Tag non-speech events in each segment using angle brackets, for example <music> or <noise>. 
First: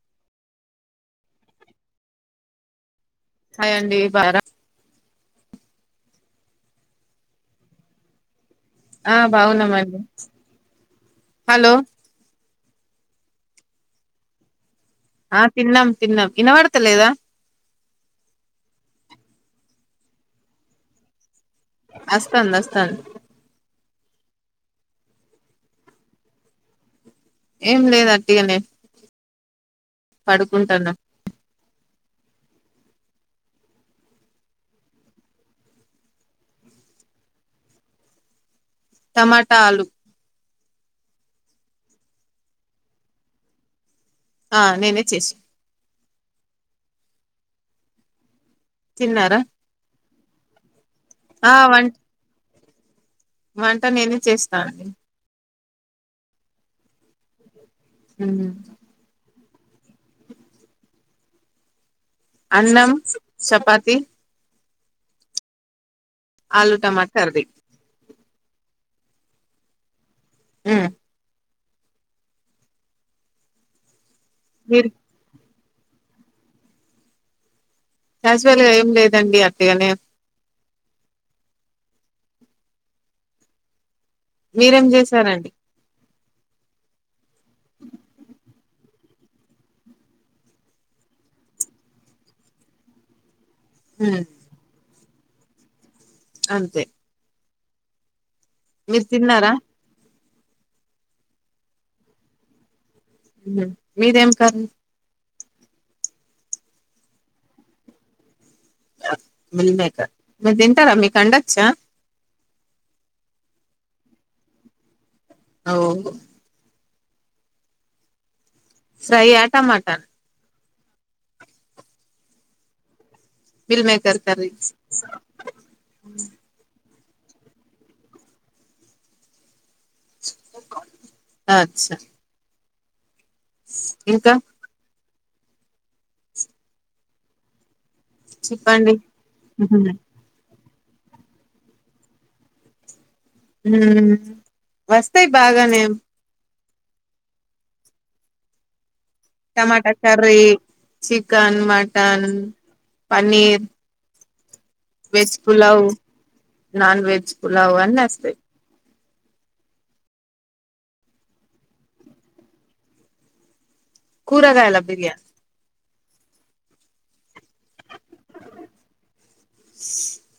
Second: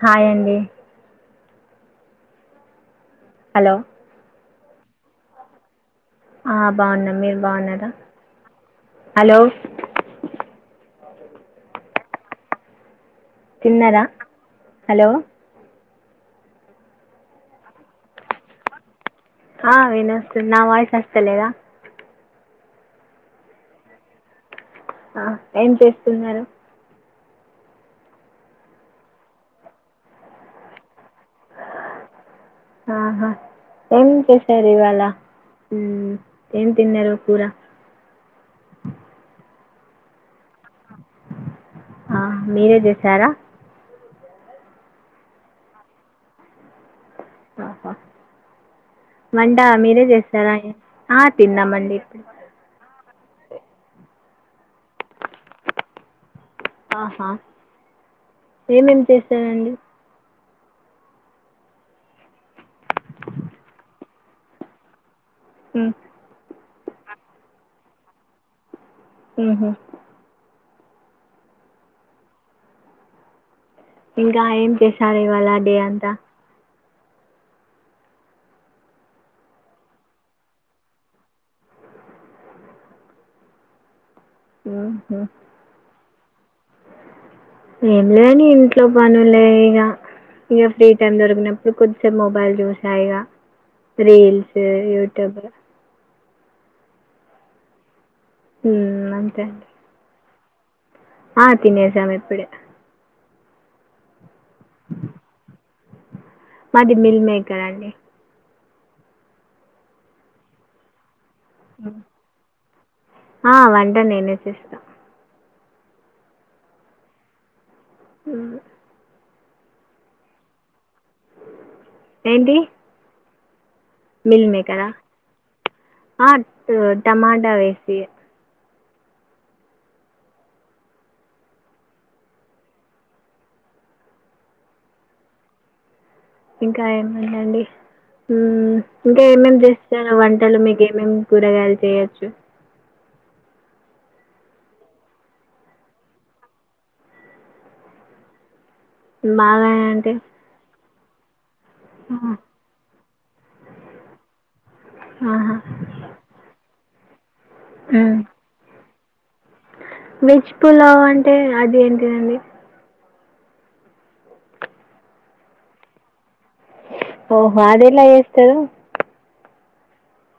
Hi అండి hi hello అండి బా ఆ బాగున్నా మీరు బాగున్నారా ఆ హలో బాగున్నామండి హలో తిన్నారా హలో ఆ తిన్నాం తిన్నాం ఇన్న పడత లేదా ఆ వినస్తుంది నా వయిస్ వస్తలద అస్తంది అస్తంది ఆ ఏం చేస్తున్నారు ఏం లేదు అట్గానే పడుకుంటాను ఆహా ఏం చేసరు ఇవళ ఉ ఏం తిన్నారు కూర టమాటా ఆలూ ఆ మీరే చేసారా ఆ నేనే చేసిన ఆహా తిన్నారా వంట మీరే చేస్తారా ఆ తిన్నామండి ఇప్పుడు వంట నేనే చేస్తా ఆహా ఏమేమి చేశారండి అన్నం చపాతి ఉ ఆలూ టమాట కర్రీ ఓహో ఆ ఇంకా ఏం మీరు చేసారు ఇవాళ డే అంతా క్యాజువల్ గా ఏం లేదండి అట్టిగనే మీరేం మ్మ్హ. చేశారండి ఏంలే అండి ఇంట్లో పనులే ఇగా ఇగా ఫ్రీ టైం దొరికినప్పుడు కొద్దిసేపు మొబైల్ చూసాయి ఇగా రీల్స్ యూట్యూబ్ అంతే ఉ మీరు అంతే తిన్నారా అండి ఆ తినేసాము ఇప్పుడే మీదేం కర్రీ మాది మిల్ మేకర్ అండి మేకర్ మీ తింటారా మీకు అడొచ్చా ఆ వంట నేనే చేస్తా అఓ ఉ ఫ్రై ఆ టమాట ఏంటి మిల్ మేకర్ మిల్ కర్రీ మేకర ఆ టమాటా వేసి అచ్చా ఇంకా ఇంకా ఏమందండి చెప్పండి ఇంకా ఏమేమి చేస్తారు వంటలు మీకు ఏమేం కూరగాయలు చేయొచ్చు ఉ వస్తాయి బాగానే బాగా టమాటా అంటే curry chicken mutton paneer veg ఆహా. పులావ్ నన్ వెజ్ పులావ్ అన్ని ఉమ్. వస్తాయి వెజ్ పులావ్ అంటే అది ఏంటిదండి కూరగాయలా బిర్యానీ ఓహో అదెలా చేస్తారు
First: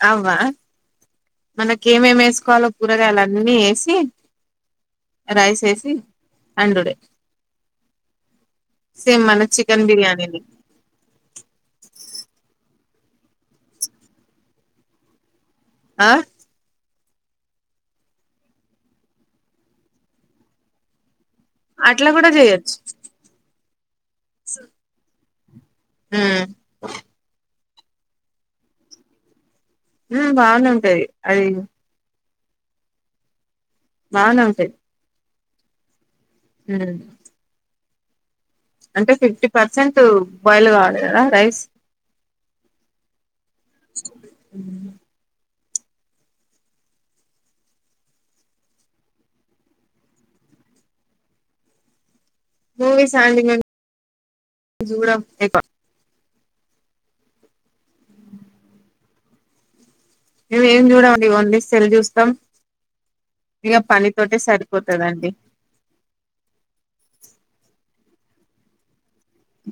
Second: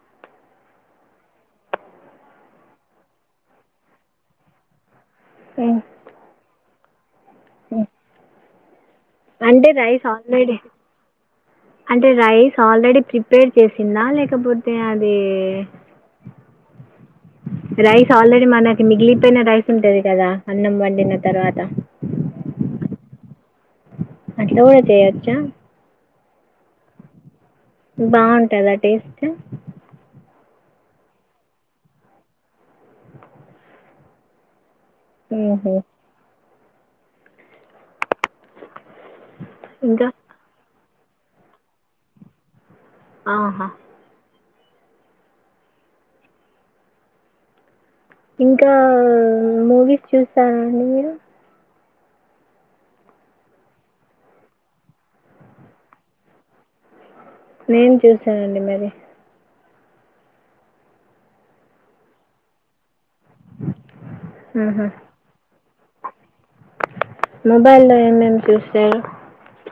అవ్వ మనకి ఏమేం వేసుకోవాలో కూరగాయలుఅన్నీ వేసి రైస్ వేసి అండుడే ఓ సేమ్ మన అంటే చికెన్ రైస్ బిర్యానీని ఆల్రెడీ అంటే రైస్ ఆల్రెడీ ప్రిపేర్ చేసిందా లేకపోతే అది ఆ రైస్ ఆల్రెడీ మనకి మిగిలిపోయిన రైస్ ఉంటది కదా అన్నం వండిన తర్వాత అట్లా కూడా చేయొచ్చు. అట్ల కూడ చేయచ్చా. ఆ బావుంటదా టేస్ట్? బానే ఉంటది అది. బానే ఉంటయి. ఉహ్ హ్ అంటే ఫిఫ్టీ పర్సెంట్ ఇంకా బాయిల్ కావాలె కదా రైస్. ఆహా అవు ఇంకా మూవీస్ చూస్తార అండి మీరు. మూవీసా అండి మేం చూడం ఎక్కువ. ఏం చూస్తారండి మరి. మేము ఏం చూడమండి ఓన్లీ సెల్ చూస్తం. ఇగ పనితోటే సరిపోతదండి. మోబైల్లో ఎం ఎం చూస్తరు.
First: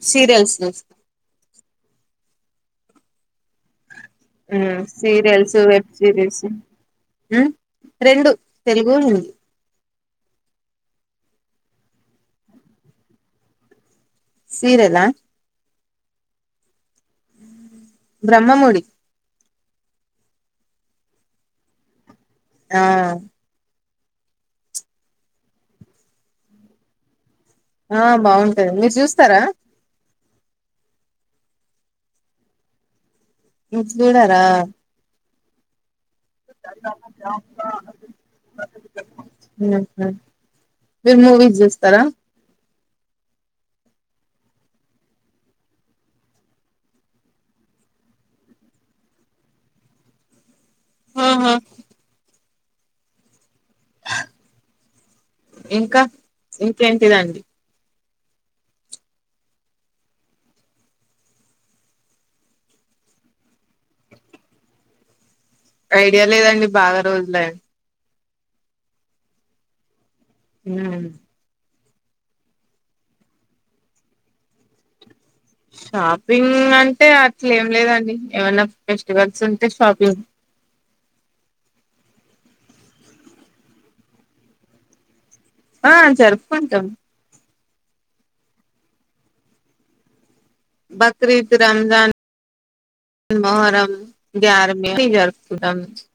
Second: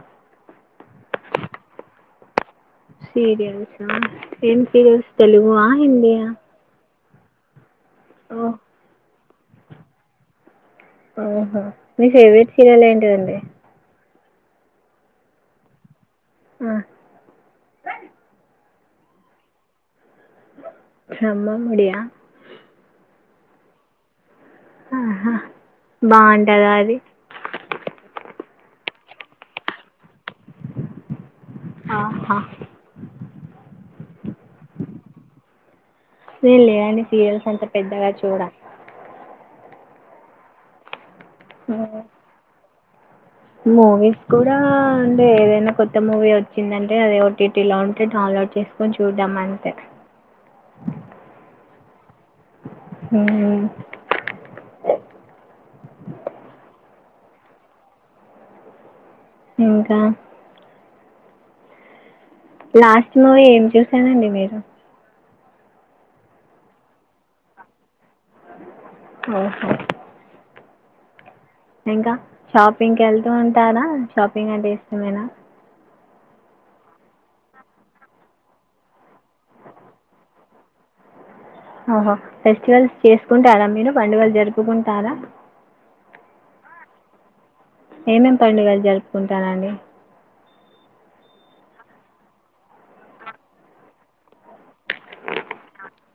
సీరియల్స్ చూస్తం. సీరియల్సా. ఏం చూస్తాం సీరియల్స్ తెలుగు ఆ హిందీ ఆ. ఉ రెండు తెలుగు, హిందీ. ఆహో. మీ ఫేవరెట్ సీరియల్ ఏంటిదండి? సీరియలా ఆ బ్రహ్మముడి బ్రహ్మముడియా. ఆ ఆహా బావుంటదా అది. ఆ బావుంటది మీరు చూస్తరా. ఆ హా మీరు చూడరా? నేను లేదండి సీరియల్స్ అంత పెద్దగా చూడను హ్ మీరు మూవీస్ చూస్తరా. మూవీస్ కూడా అంటే ఏదైనా కొత్త మూవీ వచ్చిందంటే అది ఓటీటీ లో ఉంటే డ వున్లోడ్ చేసుకొని చూడ్డం అంతే. ఆహా హ్మ్ ఇంకా ఇంకేంటిదండి. ఇంకా లాస్ట్లో ఏం చూసారండి మీరు. ఐడియా లేదండి బాగా రోజులయి ఓహో <inaudible> ఇంకా షాపింగ్కేళ్తూ ఉంటారా, షాపింగ్ అంటే ఇష్టమేనా. షాపింగ్ అంటే అట్ల ఏం లేదండి. ఏమన్నా ఫెస్టివల్స్ ఉంటే షాపింగ్. ఆహా ఫెస్టివల్స్ చేసుకుంటారా మీరు పండుగలు జరుపుకుంటారా ఆ జరుపుకుంటం ఏమేంమేం పండుగలు జరుపుకుంటారండి బక్రీద్ రంజాన్ మొహరం గ్యారమిజర్పుటం <unintelligible>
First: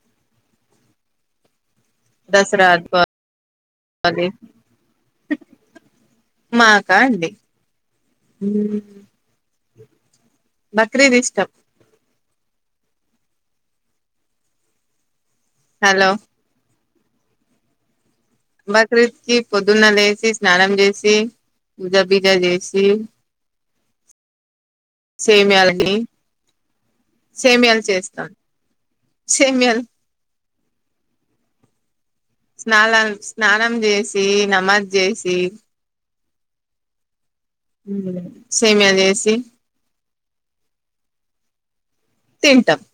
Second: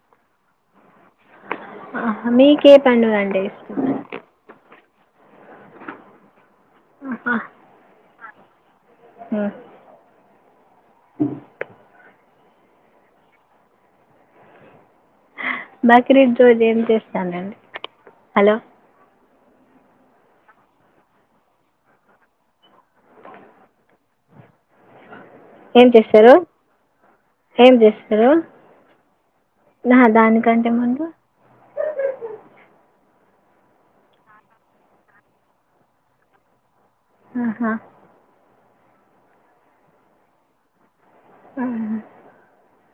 ఆహా దసరా మీకే పండుగంటే ఇష్టం దీపావళి మాకా అండి ఉం ఉం బక్రీద్ ఇష్టం హలో బక్రీద్ రోజ్ ఏం చేస్తానండి బక్రీద్ పొదున్న లేసి స్నానం చేసి పూజ బీజ చేసి <inaudible> ఏం సేమ్యాలకి చేస్తారు ఏం చేస్తారు సేమియాలు నాహ దాని కంటే ముందు స్నానల్ స్నానం చేసి నమాజ్ చేసి ఆహా, సేమ్యా చేసి ఆ హూ తింటమ్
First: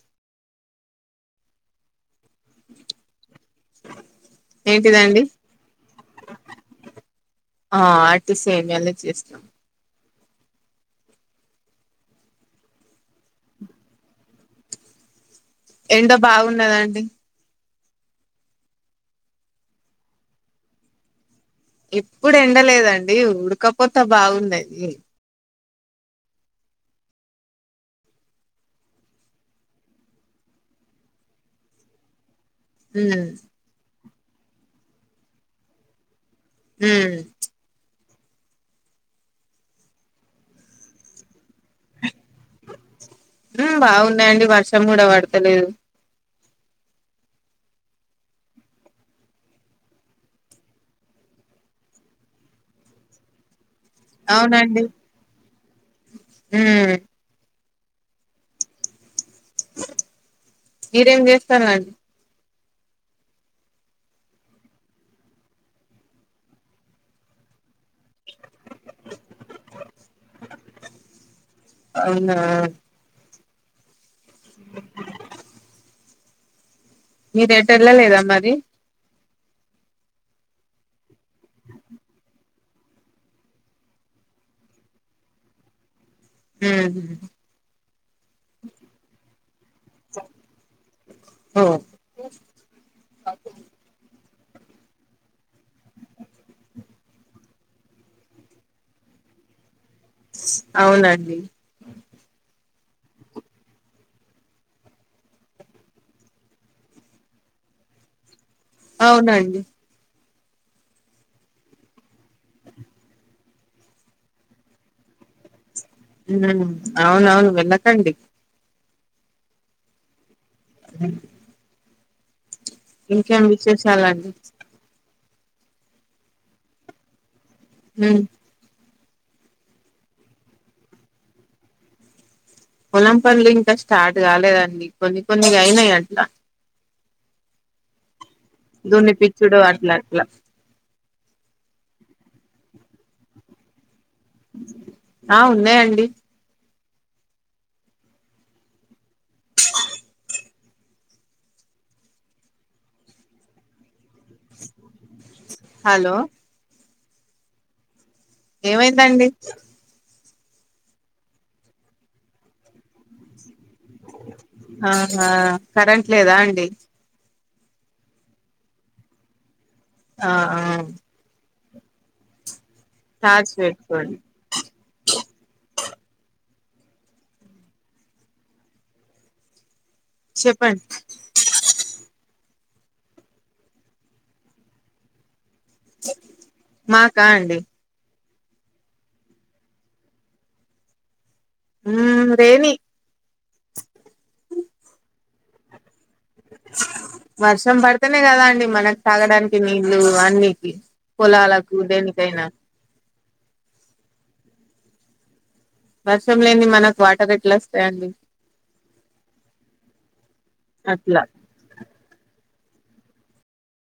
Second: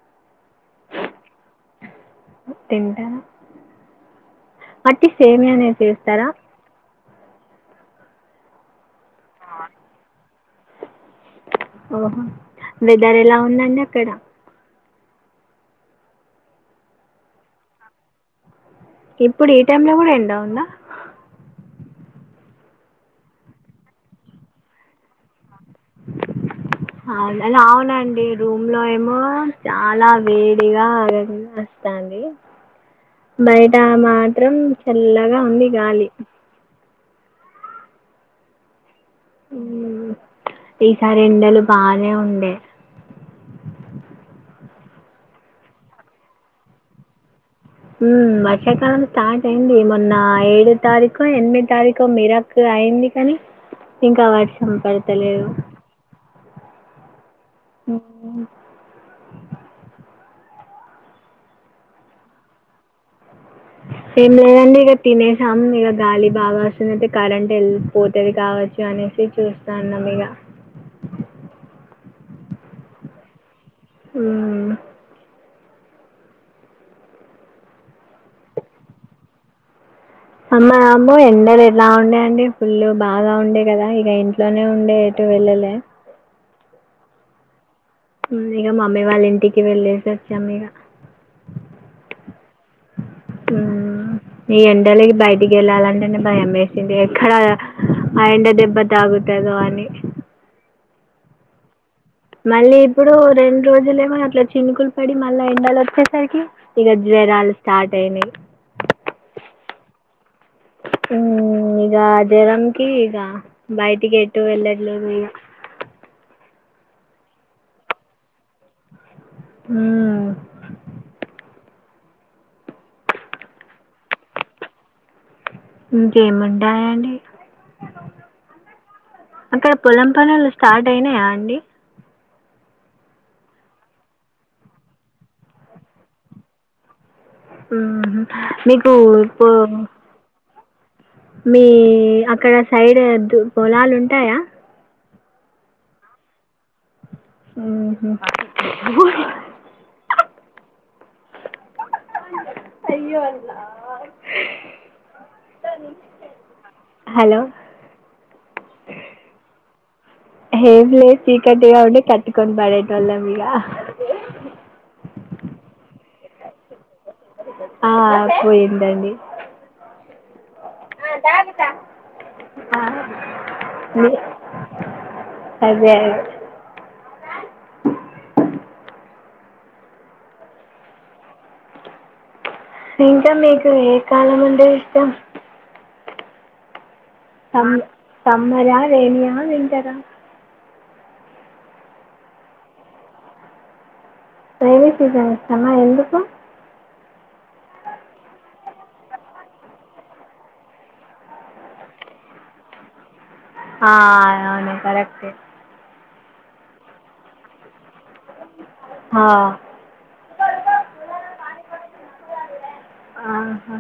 తింటరా వట్టి ఏంటిదండి సేమియానే చేస్తారా ఆ అట్టి సేమియాలే చేస్తాం ఓహో వెదర్ ఎలా ఉందండి అక్కడ ఎండ బాగున్నదండి ఇప్పుడు ఈ టైమ్ లో కూడా ఎండ వుందా ఎప్పుడు ఎండలేదండి ఉడకపోత బాగుంది లా అవునండి రూమ్ లో ఏమో చాలా వేడిగ ఉంది టాంది ఉమ్ బయట మాత్రం చల్లగా ఉంది గాలి ఉమ్ ఈసారి ఎండలు బానే ఉండే అవునండి వర్షం కూడా పడతలేదు ఉమ్ వర్షాకాలం స్టార్ట్ అయింది మొన్న ఏడో తారీకో ఎనిమిది తారీకో మిరక్క అయింది కానీ ఇంకా వర్షం అవునండి పడతలేదు ఉమ్ ఉ ఉమ్ <inaudible> మీరేం చేస్తారు ఏం లేదండి ఇగ తినేసాము ఇగ గాలి బాగా వస్తుంది కరెంట్ వెళ్పోతు తది కావచ్చు అనేసి చూస్తాన్నం ఇగ నఅవునా <unintelligible> ఉమ్ మీరు ఎటూ వెళ్ళలేదా మరి అమ్మా బాబోయ్ ఎండలు ఎట్లా ఉండేయ అండి ఫుల్లు బాగా ఉండే కదా ఇగ ఇంట్లోనే ఉండే ఎటు వెళ్లలే ఉమ్ ఉమ్ ఇక మమ్మీ వాళ్ళ ఇంటికి వెళ్ళేసి వచ్చాం ఇక ఓ ఉమ్ ఈ ఎండలకి బయటికి వెళ్ళాలంటేనే భయం వేసింది ఎక్కడ ఆ ఎండ దెబ్బ తాకుతది దొ అని అవునండి మళ్ళీ ఇప్పుడు రెండు రోజులు ఏమో అట్లా చినుకులు పడి మళ్ళ ఎండలు వచ్చేసరికి ఇక జ్వరాలి స్టార్ట్ అయినయ్ అవునండి ఉమ్ ఇక జ్వరంకి ఇక బయటికి ఎట్టు వెళ్ళట్లే ఇక ఉమ్ అవునవును వెళ్ళకండి ఉమ్ ఇంకేం విశేషాలండి ఇంకేం ఉంటాయండి ఉమ్ అక్కడ పొలం పనులు స్టార్ట్ అయినయా అండి పొలం పనులు ఇంకా స్టార్ట్ కాలేదండి కొన్ని కొన్ని అయినాయి అట్లా మీకు పో దున్నిపిచ్చుడు అట్లా అట్లా మీ అక్కడ సైడ్ దు పొలాలు ఉంటాయా ఆ ఉన్నాయండి ఉహు అయ్యో అలా హలో హలో ఏమైందండి ఏం లేదు చీకటిగా ఉండి కట్టుకొని పనిటోళ్ల ఈగ ఆహా కరెంట్ లేదా అండి ఆ పోయిందండి ఆ అ ద టార్చ్ పెట్టుకోండి వ చెప్పండి ఇంకా మీకు ఏ కాలమంట ఇష్టం మాకా అండి తమ్మరా రేణయా వింటరా ఉ రెయినీ ర్రైవీ సీజన్ ఇస్తామా ఎందుకు వర్షం పడితేనే కదా అండి మనకు తాగడానికి నీళ్లు అన్నికి పొలాలకు దేనికైనా ఆ అవును కరెక్ట్ వర్షం లేని మనకు వాటర్ ఎట్లా వస్తాయండి ఆ, అట్లా ఆహా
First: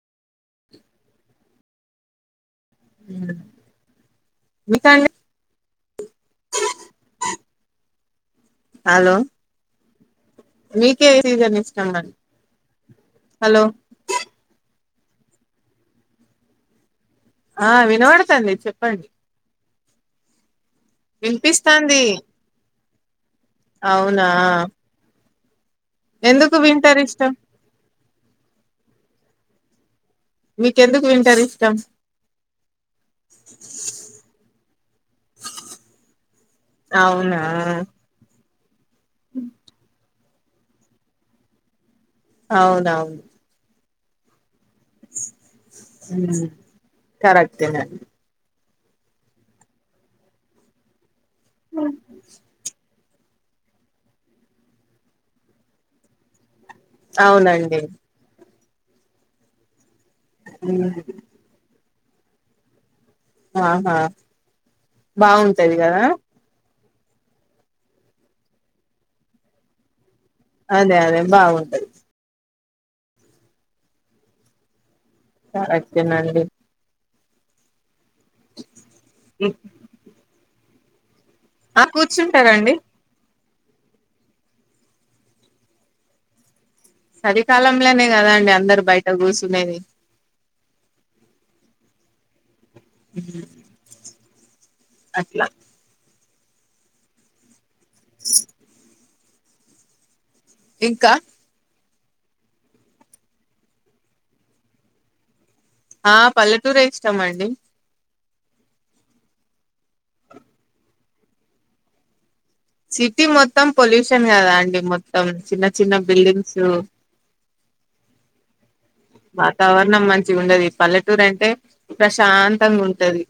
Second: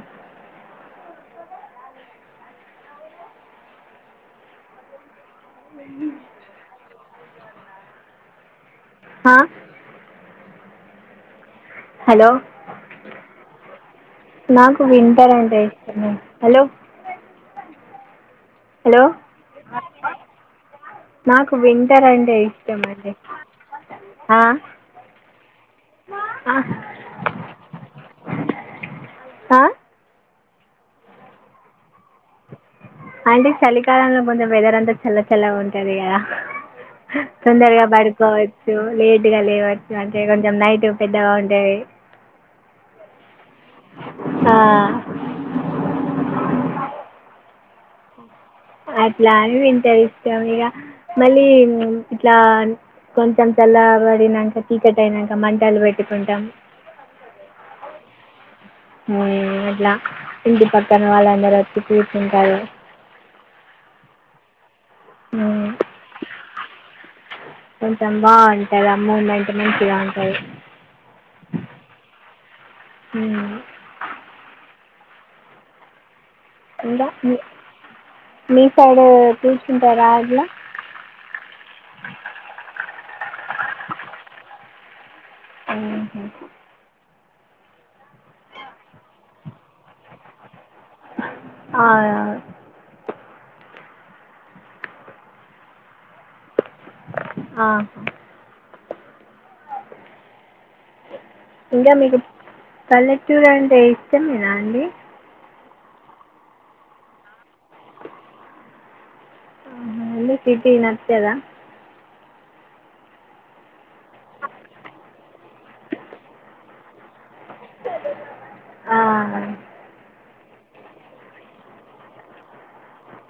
ఇంకా అండి అ హలో ఆ, మీకే సీజన్ ఇష్టమం హలో హలో నాకు వింటర్ అంటే ఇష్టమ హలో ఆ వినపడుతంది హలో చెప్పండి నాకు వినిపిస్తాంది వింటర్ అంటే ఇష్టమం అవునా ఆ, ఎందుకు వీంటర్ ఇష్టం ఆ మీకెందుకు వింటర్ ఇష్టం అంటే చలికాలంల కొంచం వెదర్ అంతా చల్ల చల్లగా ఉంటది కదా అవునా తొందరగా పడకో చ్చు లేట్గా లేవచ్చు అంటే కొంచెం నైట్ పెద్దగా ఉంటది అవునవును ఆ మ్ కరెక్టేన అట్లా అని వింటర్ ఇష్టం ఇగ మళ్ళీ ఇంట్ల కొంచెం చల్లబడినంక చీకటి అయినంక మంటలు పెట్టుకుంటాం అవునండి మ్ అట్లా ఇంటి పక్కన వాళ్ళందరొచ్చి కూర్చుంటారు ఆహా మ్, బాగుంటది కదా కొంచెం బాగుంటది ఆ మూమెంట్ మంచిగా ఉంటది అదే అదే బాగుంటది మ్ కరెక్టేనండి ఇంగ మీ మీ సైడ్ కూర్చుంటారా అట్ల ఆ కూర్చుంటారండి ఆహ చలీకాలంలోనే కదా అండి అందరు బయట కూర్చునేది అవునవును అట్లా ఆ ఇంకా ఇంకా మీకు పల్లెటూరు అంటే ఇష్టమేనా అండి ఆ పల్లెటూరే ఇస్తమండి ఎందుకు సిటీ నచ్చదా సిటీ మొత్తం పొల్యూషన్ కదా అండి మొత్తం చిన్న చిన్న బిల్డింగ్స్ ఆ వాతావరణం మంచిగా ఉండది పల్లెటూరు అంటే ప్రశాంతంగా ఉంటది